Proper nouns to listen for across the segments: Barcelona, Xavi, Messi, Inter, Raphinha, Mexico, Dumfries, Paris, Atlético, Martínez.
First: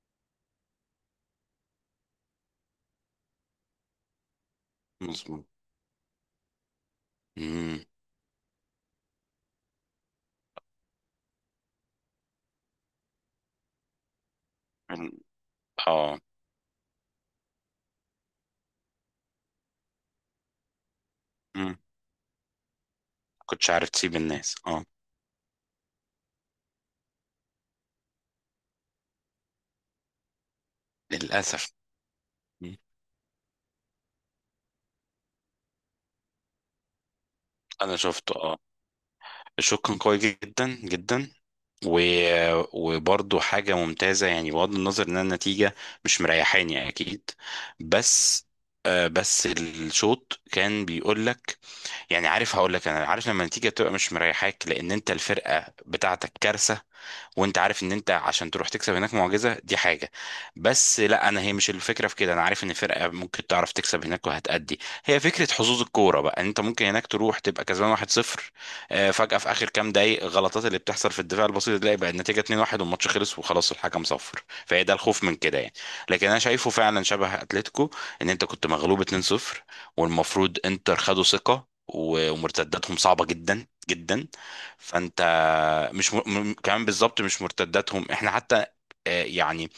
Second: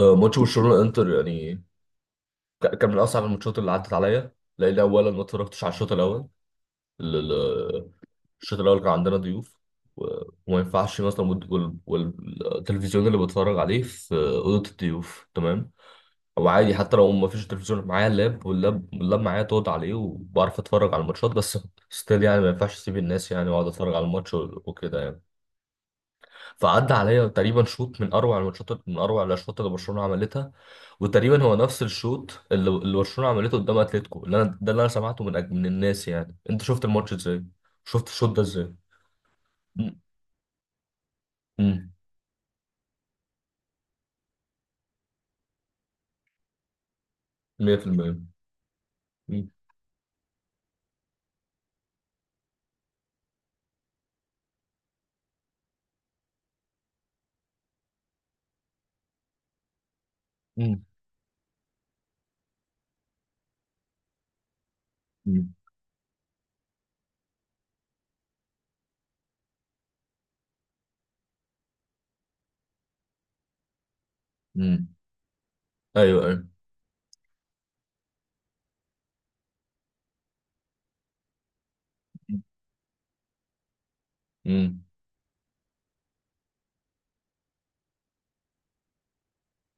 آه، ماتش برشلونه انتر يعني. كان من اصعب الماتشات اللي عدت عليا، لان اولا ما مظبوط. اتفرجتش على الشوط الاول. ال- امم ال- الشوط الاول كان عندنا ضيوف، و- وما ينفعش مثلا والتلفزيون اللي بتفرج عليه في اوضه الضيوف تمام، اه او عادي. حتى لو ما فيش تلفزيون معايا اللاب، واللاب معايا تقعد عليه وبعرف اتفرج على الماتشات. بس امم ستيل يعني، ما ينفعش اسيب الناس يعني واقعد كنتش عارف اتفرج على تسيب الماتش الناس، اه. وكده يعني. فعدى عليا تقريبا شوط من اروع الماتشات، من اروع الاشواط اللي برشلونه عملتها. وتقريبا هو للاسف. نفس الشوط اللي مم. اللي برشلونه عملته قدام اتلتيكو، اللي انا ده اللي انا سمعته من الناس يعني. انت شفت الماتش ازاي؟ انا شفت الشوط شفته، ده اه. ازاي؟ الشوط كان أمم، قوي جدا جدا. أمم، و... وبرضه حاجه ممتازه، يعني بغض النظر ان النتيجه مش مريحاني اكيد، 100%. بس. بس أمم، الشوط كان بيقول لك، يعني عارف هقول لك، انا عارف لما النتيجه تبقى مش مريحاك لان انت الفرقه بتاعتك كارثه، وانت عارف ان انت عشان تروح تكسب هناك معجزه، دي حاجه. أمم، بس لا، انا هي مش الفكره في كده. انا عارف ان فرقه ممكن تعرف تكسب هناك وهتأدي. هي أمم، فكره حظوظ الكوره بقى، ان انت ممكن هناك تروح تبقى كسبان 1-0، فجاه في اخر كام دقايق غلطات اللي بتحصل في الدفاع البسيط تلاقي بقى النتيجه 2-1 والماتش خلص وخلاص الحكم صفر. فهي أمم. ده الخوف من كده يعني. ايوه لكن انا ايوه. شايفه فعلا شبه اتلتيكو، ان انت كنت مغلوب 2-0، والمفروض انتر خدوا ثقه، أمم، ومرتداتهم صعبه جدا جدا. أمم. فانت مش كمان بالظبط، مش مرتداتهم احنا حتى. يعني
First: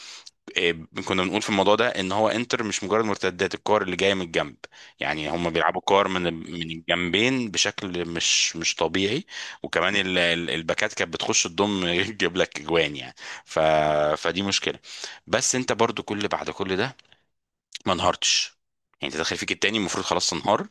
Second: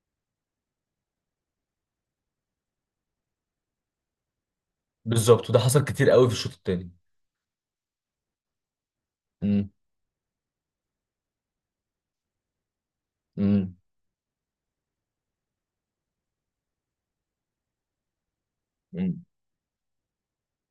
آه، كنا بنقول في الموضوع ده ان هو انتر مش مجرد مرتدات الكور اللي جايه من الجنب. يعني بالظبط، هم وده بيلعبوا حصل كور كتير من قوي في الشوط من الثاني. الجنبين بشكل مش طبيعي. وكمان الباكات كانت بتخش تضم تجيب لك اجوان يعني. ف... فدي مشكله. بس انت برضو، بعد كل ده، ما انهارتش. يعني تدخل فيك التاني المفروض خلاص تنهار،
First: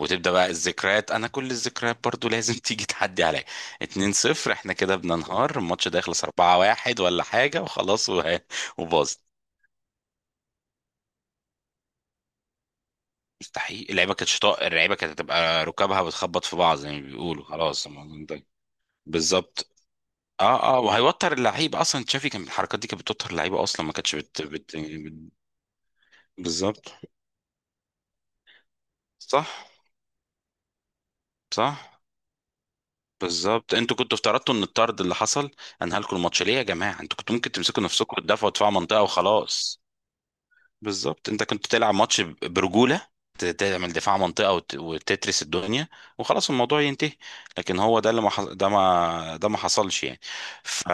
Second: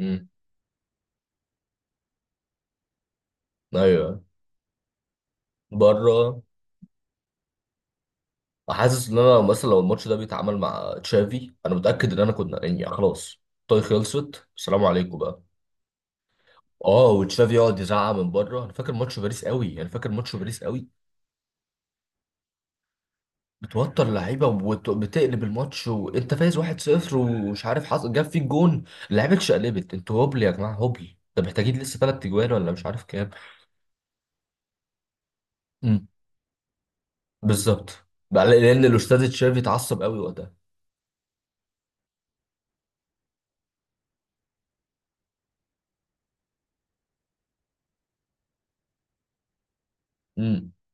وتبدا بقى الذكريات. انا كل الذكريات برضو لازم تيجي تعدي عليا. 2 ايوه. 0 احنا كده بننهار، الماتش ده يخلص بره، 4-1 ولا حاجه وخلاص حاسس وباظ. ان انا مثلا لو الماتش ده بيتعامل مع تشافي، انا متاكد ان انا كنا يعني خلاص. طي مستحيل، اللعيبه كانت خلصت، شطاء، السلام اللعيبه كانت عليكم بقى. هتبقى ركابها بتخبط في بعض زي ما اه، بيقولوا، وتشافي يقعد خلاص يزعق الموضوع من انتهى. بره. انا فاكر ماتش باريس بالظبط. قوي، انا فاكر ماتش اه، باريس اه، قوي. وهيوتر اللعيب اصلا. تشافي كان الحركات دي كانت بتوتر اللعيبه اصلا، ما بتوتر كانتش اللعيبه وبتقلب الماتش وانت فايز بالظبط. 1-0 ومش عارف حصل جاب فيك جون. اللعيبه صح، اتشقلبت. انتوا هبل يا جماعه، هبل. ده محتاجين صح، لسه ثلاث اجوان ولا مش عارف كام. بالظبط، انتوا كنتوا افترضتوا ان الطرد اللي حصل انهى امم، لكم الماتش. ليه يا جماعه، انتوا كنتوا ممكن تمسكوا بالظبط. نفسكم وتدافعوا دفاع لان منطقه الاستاذ تشافي وخلاص. اتعصب قوي وقتها. بالظبط، انت كنت تلعب ماتش برجوله، تعمل دفاع منطقه، وتترس الدنيا وخلاص الموضوع ينتهي. لكن هو ده اللي ما حص- ده ما ده ما حصلش يعني. امم، ف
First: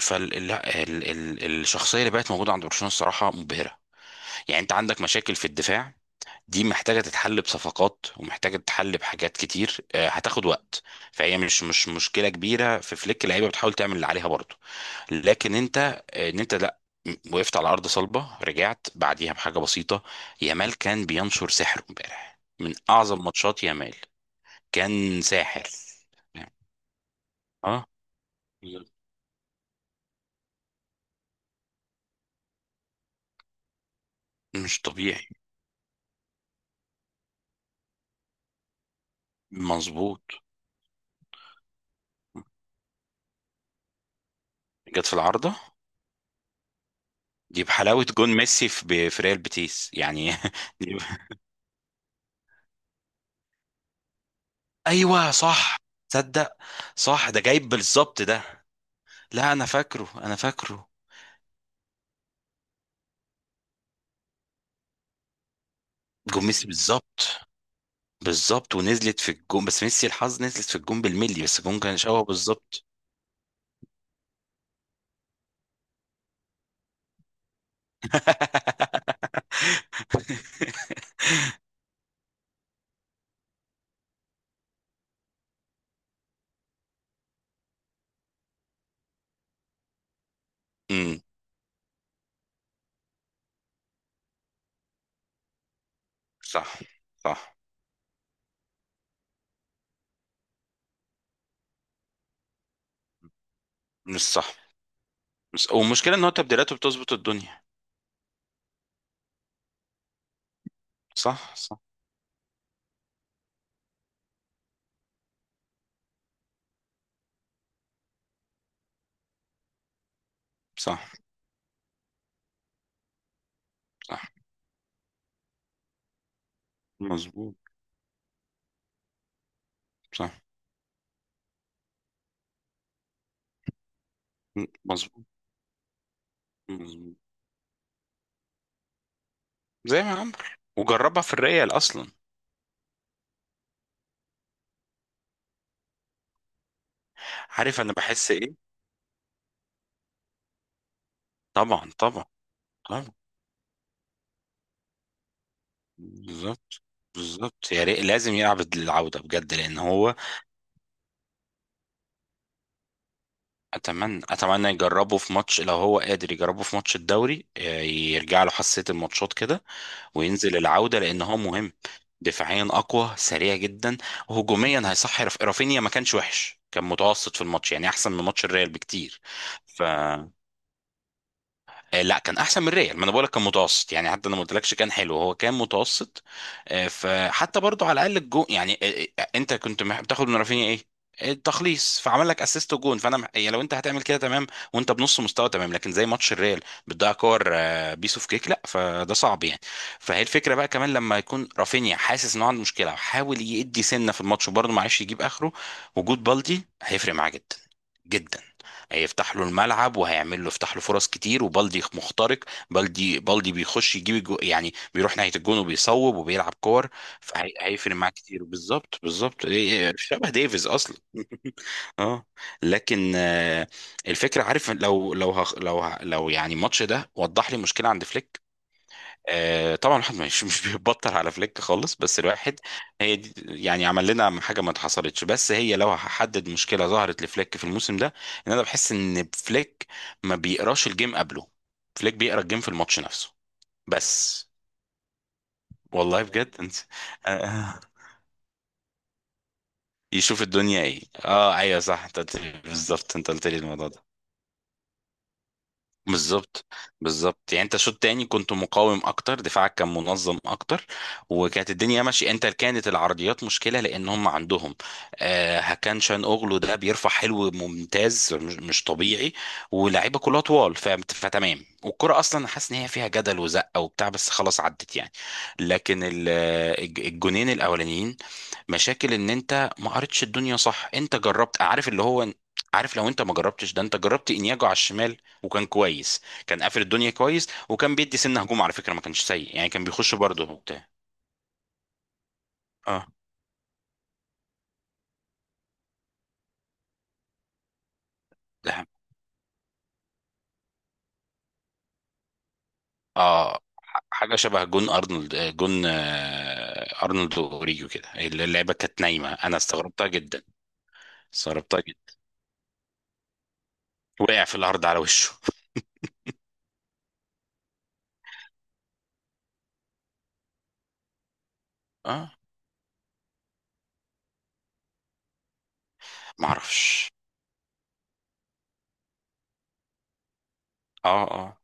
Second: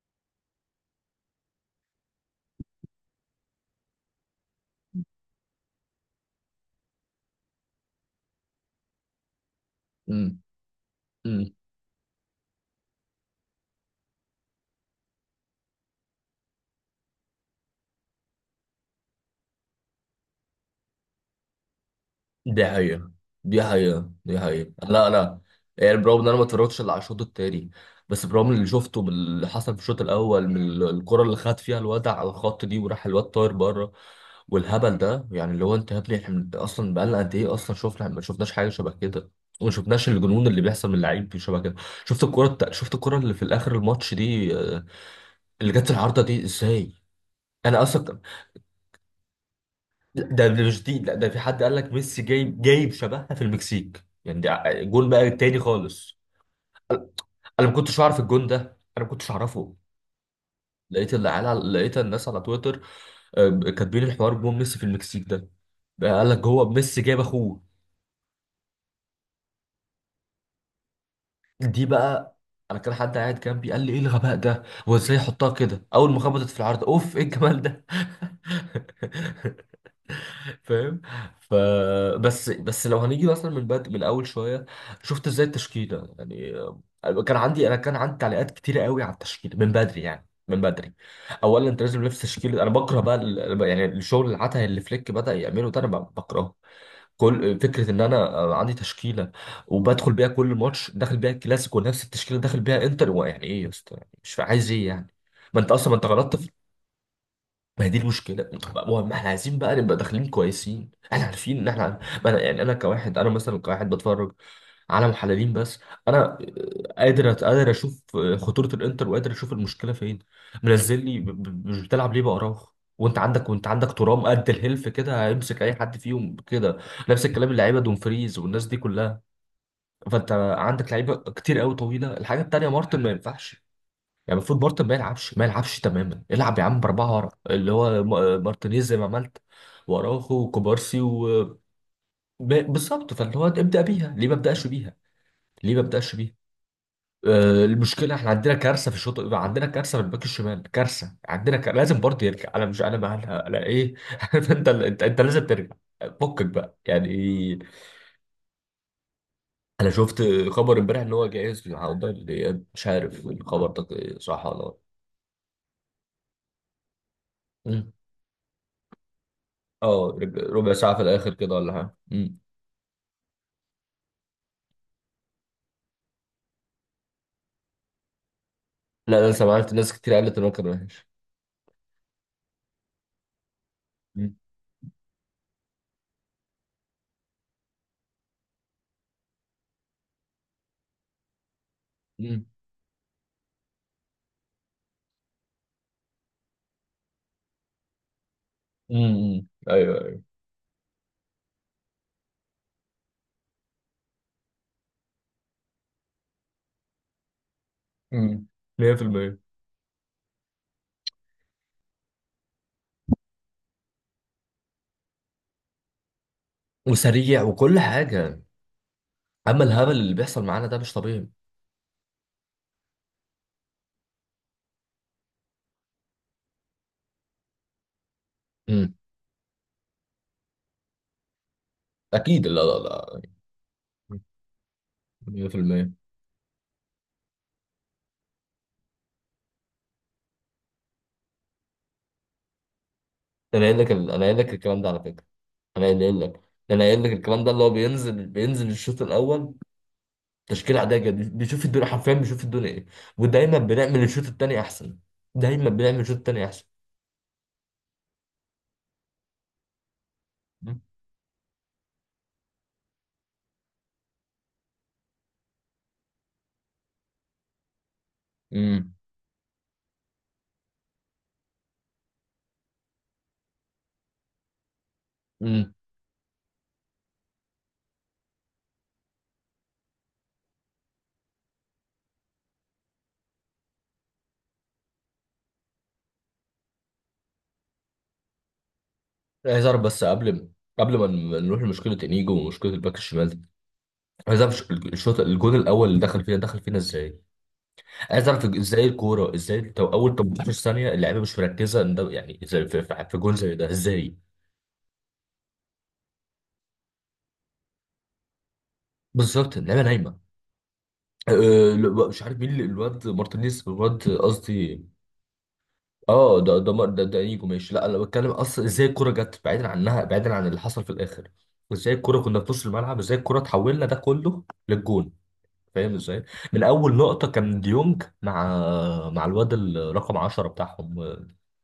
فال ال... ال... ال... الشخصيه اللي بقت موجوده عند برشلونه الصراحه مبهره. يعني انت عندك مشاكل في الدفاع، دي محتاجة تتحل بصفقات ومحتاجة تتحل بحاجات كتير، هتاخد وقت. فهي امم. مش مشكلة كبيرة في فليك، اللعيبة بتحاول تعمل اللي عليها برضه. لكن انت، آه، ان انت لا م- وقفت على أرض صلبة، رجعت بعديها بحاجة بسيطة. يامال كان بينشر سحره امبارح، دي من حقيقة، أعظم دي ماتشات يامال. حقيقة، دي حقيقة، لا كان لا. ساحر. يعني برغم ان انا ما اتفرجتش الا على الشوط التاني، اه، بس برغم اللي شفته باللي حصل في الشوط الاول، من الكرة اللي خد فيها الواد على الخط دي، وراح الواد طاير بره، مش والهبل ده طبيعي. يعني. اللي هو انت يا ابني، احنا اصلا بقالنا قد ايه اصلا، شفنا، ما شفناش حاجة شبه كده. وما شفناش مظبوط. الجنون اللي بيحصل من اللعيب شبه كده. شفت الكرة اللي في الاخر الماتش دي، جت في العارضة. اللي جت في العارضة دي ازاي؟ دي انا بحلاوة اصلا، جون ميسي في ريال بيتيس لا، يعني ده مش دي، دي. لا، ده في حد قال لك ميسي جايب، شبهها في المكسيك يعني. ده جون بقى ايوه، تاني صح. خالص. تصدق، صح، ده انا جايب ما كنتش اعرف بالظبط ده. الجون ده، انا ما كنتش لا، اعرفه. انا فاكره. لقيت الناس على تويتر كاتبين الحوار جون ميسي في المكسيك ده. بقى قال لك جون ميسي، هو ميسي جايب بالظبط. اخوه. بالظبط، ونزلت في الجون، بس ميسي الحظ نزلت في الجون بالملي، بس الجون دي كان شبهه بقى، انا بالظبط. كان حد قاعد جنبي قال لي ايه الغباء ده، هو ازاي يحطها كده؟ اول ما خبطت في العارضه، اوف، ايه الجمال ده. فاهم؟ ف بس، لو هنيجي مثلا من اول شويه، شفت ازاي التشكيله يعني؟ كان عندي تعليقات كتيره قوي على التشكيله من بدري، يعني من بدري. امم. اولا انت لازم نفس تشكيله. انا بكره بقى يعني الشغل العته اللي فليك بدا يعمله ده، انا بكرهه. صح، صح. كل فكره ان انا عندي تشكيله وبدخل بيها كل ماتش، داخل بيها الكلاسيكو، ونفس التشكيله داخل بيها انتر. هو يعني ايه يا اسطى يعني، مش مش صح عايز ايه يعني؟ ما مش انت اصلا، ما انت والمشكله ان هو غلطت. تبديلاته بتظبط الدنيا. ما هي دي المشكلة. طب ما احنا عايزين بقى نبقى داخلين كويسين، احنا صح، عارفين ان صح، احنا. ما انا يعني انا كواحد، انا مثلا كواحد بتفرج على محللين بس. انا قادر قادر اشوف خطورة الانتر، وقادر اشوف المشكلة فين. منزل صح، لي مش بتلعب ليه بأراوخو؟ وانت عندك ترام صح. قد الهلف كده، هيمسك اي حد فيهم كده. نفس الكلام مظبوط، اللعيبه دومفريز والناس دي كلها. فانت صح، عندك لعيبه كتير قوي طويله. الحاجه التانيه، مارتن ما ينفعش يعني. المفروض مارتن ما مظبوط، يلعبش، ما يلعبش تماما. العب يا عم باربعه مظبوط ورا، اللي هو مارتينيز، زي ما عملت، زي ما عمرو. واراوخو وكوبارسي وجربها في و الريال اصلا. بالظبط. فاللي هو ابدا بيها، ليه ما ابداش بيها؟ ليه ما ابداش بيها؟ عارف انا المشكله احنا بحس عندنا ايه. كارثه في الشوط، عندنا كارثه في الباك الشمال، كارثه. عندنا طبعا، لازم طبعا، برضه يرجع. انا مش انا طبعا، مالها انا ايه عارف انت، انت لازم ترجع. فكك بقى بالظبط. يعني. بالظبط، يا ريت لازم يلعب العودة بجد لأن انا هو. شفت خبر امبارح ان هو جاهز، والله مش عارف الخبر ده صح أتمنى ولا يجربه في ماتش، لو هو قادر يجربه في ماتش الدوري، لا. يرجع له حساسية الماتشات كده. اه، وينزل ربع ساعة العودة في لأن الآخر هو كده ولا مهم. حاجة. دفاعيا أقوى، سريع جدا، وهجوميا هيصحي. رافينيا ما كانش وحش، كان متوسط في الماتش، يعني أحسن من ماتش الريال لا، بكتير. أنا سمعت ف ناس كتير قالت إن هو كان وحش. آه، لا، كان احسن من ريال. ما انا بقولك كان متوسط يعني، حتى مم. انا ما قلتلكش كان حلو، هو كان متوسط. فحتى برضو على الاقل الجون يعني. انت كنت بتاخد من رافينيا ايه؟ التخليص. فعمل لك مم. اسيست وجون، فانا يعني لو انت هتعمل كده تمام، وانت بنص مستوى تمام. لكن زي ماتش الريال بتضيع كور، بيس اوف كيك، لا، فده صعب يعني. أيوه أيوه. فهي الفكره بقى، كمان لما يكون رافينيا حاسس انه عنده مشكله وحاول يدي سنه في الماتش وبرضه ما عرفش يجيب اخره، وجود بالدي هيفرق معاه جدا جدا. مم. هيفتح 100%. له الملعب، وهيعمل له يفتح له فرص كتير، وبالدي مخترق. بالدي بيخش يجيب الجو، يعني بيروح ناحية الجون وبيصوب وبيلعب كور. وسريع وكل فهيفرق معاه حاجة. كتير، بالظبط، بالظبط. أما الهبل اللي شبه بيحصل معانا ديفيز ده مش اصلا طبيعي. اه. لكن الفكرة، عارف، لو لو هخ- لو ه- لو يعني الماتش ده وضح لي مشكلة عند فليك. مم. طبعا الواحد مش بيبطل على فليك خالص، بس أكيد، لا الواحد. لا هي لا. دي، يعني عمل لنا حاجه ما اتحصلتش، بس هي لو 100%. هحدد مشكله ظهرت لفليك في الموسم ده، ان انا بحس ان فليك ما بيقراش الجيم قبله. فليك بيقرا الجيم في الماتش نفسه. أنا قايل لك أنا قايل بس لك الكلام ده على فكرة. أنا قايل والله لك بجد انت. أنا قايل لك آه، الكلام ده، اللي هو آه. بينزل الشوط الأول. يشوف تشكيلة الدنيا عادية ايه. جدا، اه، بيشوف ايوه، الدنيا، صح، حرفيا انت قلت بيشوف لي الدنيا إيه. بالظبط، انت قلت لي ودايما الموضوع بنعمل ده. الشوط التاني أحسن، دايما بنعمل الشوط التاني أحسن. بالظبط، بالظبط، يعني انت شوط تاني كنت مقاوم اكتر، دفاعك كان منظم اكتر، وكانت الدنيا ماشيه. انت كانت العرضيات مشكله لان هم عندهم، هكان شان اوغلو ده بيرفع حلو، ممتاز، مش مم. طبيعي، ولاعيبه كلها طوال، فتمام. والكره اصلا حاسس ان هي فيها جدل وزقه وبتاع، بس خلاص عدت يعني. امم. لكن الجونين الاولانيين، مشاكل ان انت ما قريتش الدنيا صح. انت جربت، عارف اللي هو. عارف، لو انت ما جربتش ده، انت جربت انياجو على الشمال وكان كويس. كان قافل الدنيا كويس، وكان بيدي سنة هجوم على فكرة، ما كانش سيء عايز يعني، اعرف كان بس بيخش قبل، برضه وبتاع. قبل ما نروح لمشكله انيجو ومشكله الباك اه، الشمال دي. عايز اعرف الشوط الجون الاول اللي دخل فينا، دخل فينا ازاي. عايز اعرف ازاي ده، الكوره، ازاي تو اول 18 ثانيه اللعيبه مش مركزه ان ده يعني ازاي، في جون زي اه، ده ازاي. حاجة شبه جون أرنولد، آه، جون آه، أرنولد وأوريجو كده. اللعبة كانت نايمة، بالظبط، أنا اللعيبه استغربتها نايمه. جدا، أه. استغربتها لا، جدا. مش عارف مين الواد مارتينيز، الواد وقع في قصدي. الأرض على وشه. اه، ده انيجو ماشي. لا، انا بتكلم اصلا ازاي الكوره جت بعيدا عنها، بعيدا عن اللي حصل في الاخر. ازاي الكوره اه، كنا في نص الملعب، ازاي الكوره اتحولنا ده كله للجون؟ فاهم ازاي؟ ما من اول أعرفش. لقطه كان ديونج مع الواد الرقم 10 بتاعهم. اه، اه.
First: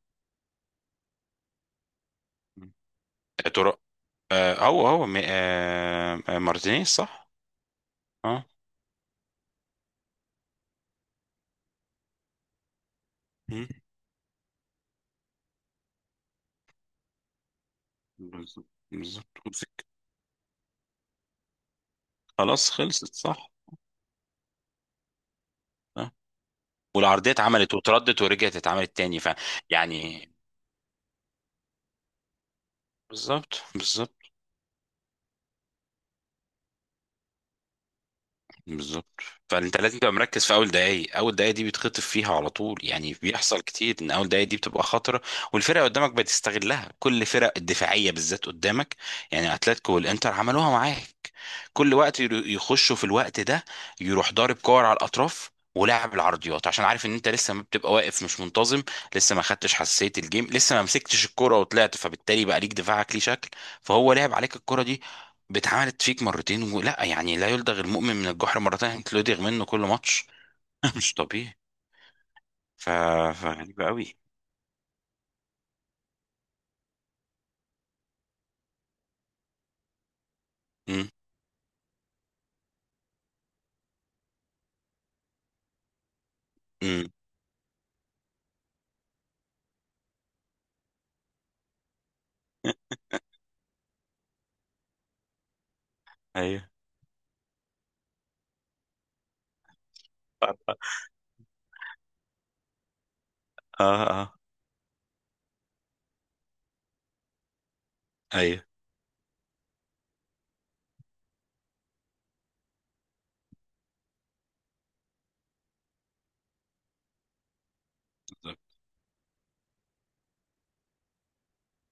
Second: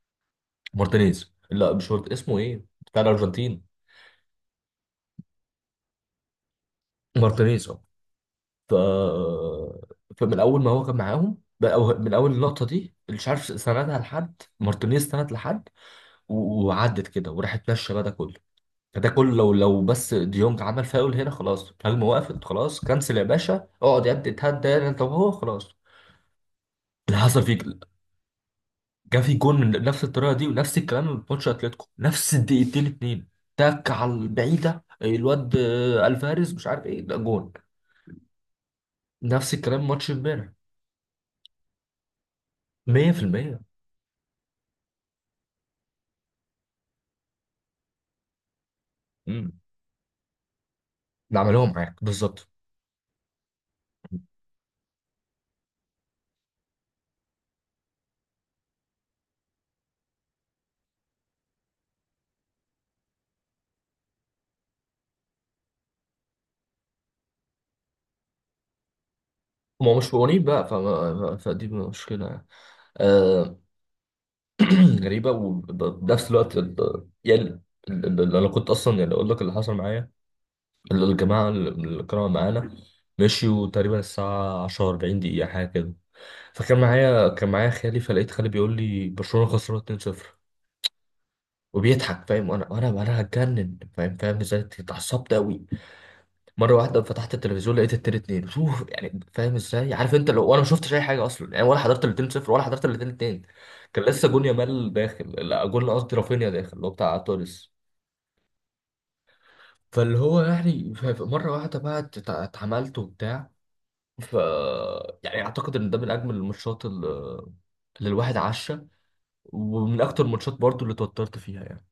مارتينيز، لا مش اسمه ايه؟ بتاع يا الارجنتين. ترى. آه هو هو م- آه آه، مارتينيز، صح. مارتينيز، اه. اه. ف فمن اول ما هو كان معاهم، أو من اول اللقطه دي، مش عارف مم. سندها لحد مارتينيز، سند لحد. وعدت كده وراحت ماشيه بقى ده كله. بالظبط، فده كله، بالظبط. لو لو بس ديونج عمل فاول هنا، خلاص الهجمه وقفت، خلاص خلاص. خلصت، كنسل يا صح. باشا، اقعد يا ابني، اتهدى هنا انت وهو، خلاص. اللي والعرضية حصل فيك، اتعملت واتردت، ورجعت اتعملت تاني. جا في جون من نفس الطريقه يعني دي، ونفس الكلام من ماتش اتلتيكو، نفس الدقيقتين اتنين. بالظبط، تك على بالظبط، البعيده، الواد الفاريز مش عارف ايه، ده جون. بالظبط. نفس فانت الكلام لازم ماتش تبقى مركز امبارح. في اول دقايق، اول دقايق دي بيتخطف فيها على طول. يعني 100%. بيحصل كتير ان اول دقايق دي بتبقى خطره، والفرقه قدامك بتستغلها. كل فرق الدفاعيه بالذات قدامك، يعني امم. اتلتيكو والانتر عملوها معاك. اللي عملوه كل معاك وقت بالظبط. يخشوا في الوقت ده، يروح ضارب كور على الاطراف، ولاعب العرضيات، عشان عارف ان انت لسه ما بتبقى واقف مش منتظم، لسه ما خدتش حساسيه الجيم، لسه ما مسكتش الكره وطلعت، فبالتالي بقى ليك دفاعك ليه شكل. فهو لعب عليك الكره دي، باتعملت فيك مرتين، ولا يعني لا يلدغ المؤمن من الجحر مرتين، انت لدغ منه كل ما هو مش ماتش. مقاولين بقى، مش فما طبيعي. فدي مشكلة يعني. ف... آه. فغريبة قوي. غريبة. وبنفس الوقت يعني أنا كنت أصلا يعني أقول لك اللي حصل معايا. امم. الجماعة اللي كانوا معانا، مشيوا تقريبا الساعة 10 40 دقيقة حاجة كده. فكان امم. معايا كان معايا خالي، فلقيت خالي بيقول لي برشلونة خسرانة 2-0 وبيضحك. فاهم؟ وانا وانا وانا هتجنن. فاهم؟ فاهم ازاي؟ اتعصبت قوي. ايوه، مرة واحدة فتحت التلفزيون لقيت التلاتة اتنين. شوف يعني، فاهم ازاي؟ عارف انت لو، وانا ما شفتش اي حاجة اصلا يعني، ولا حضرت الاتنين صفر ولا حضرت الاتنين اتنين. اه، كان اه، لسه جون يامال داخل، لا جون قصدي رافينيا داخل، اللي هو بتاع تونس. ايوه. فاللي هو يعني مرة واحدة بقى اتعملت وبتاع. ف يعني اعتقد ان ده من اجمل الماتشات اللي، الواحد عاشها. ومن اكتر الماتشات برضو اللي اتوترت فيها يعني.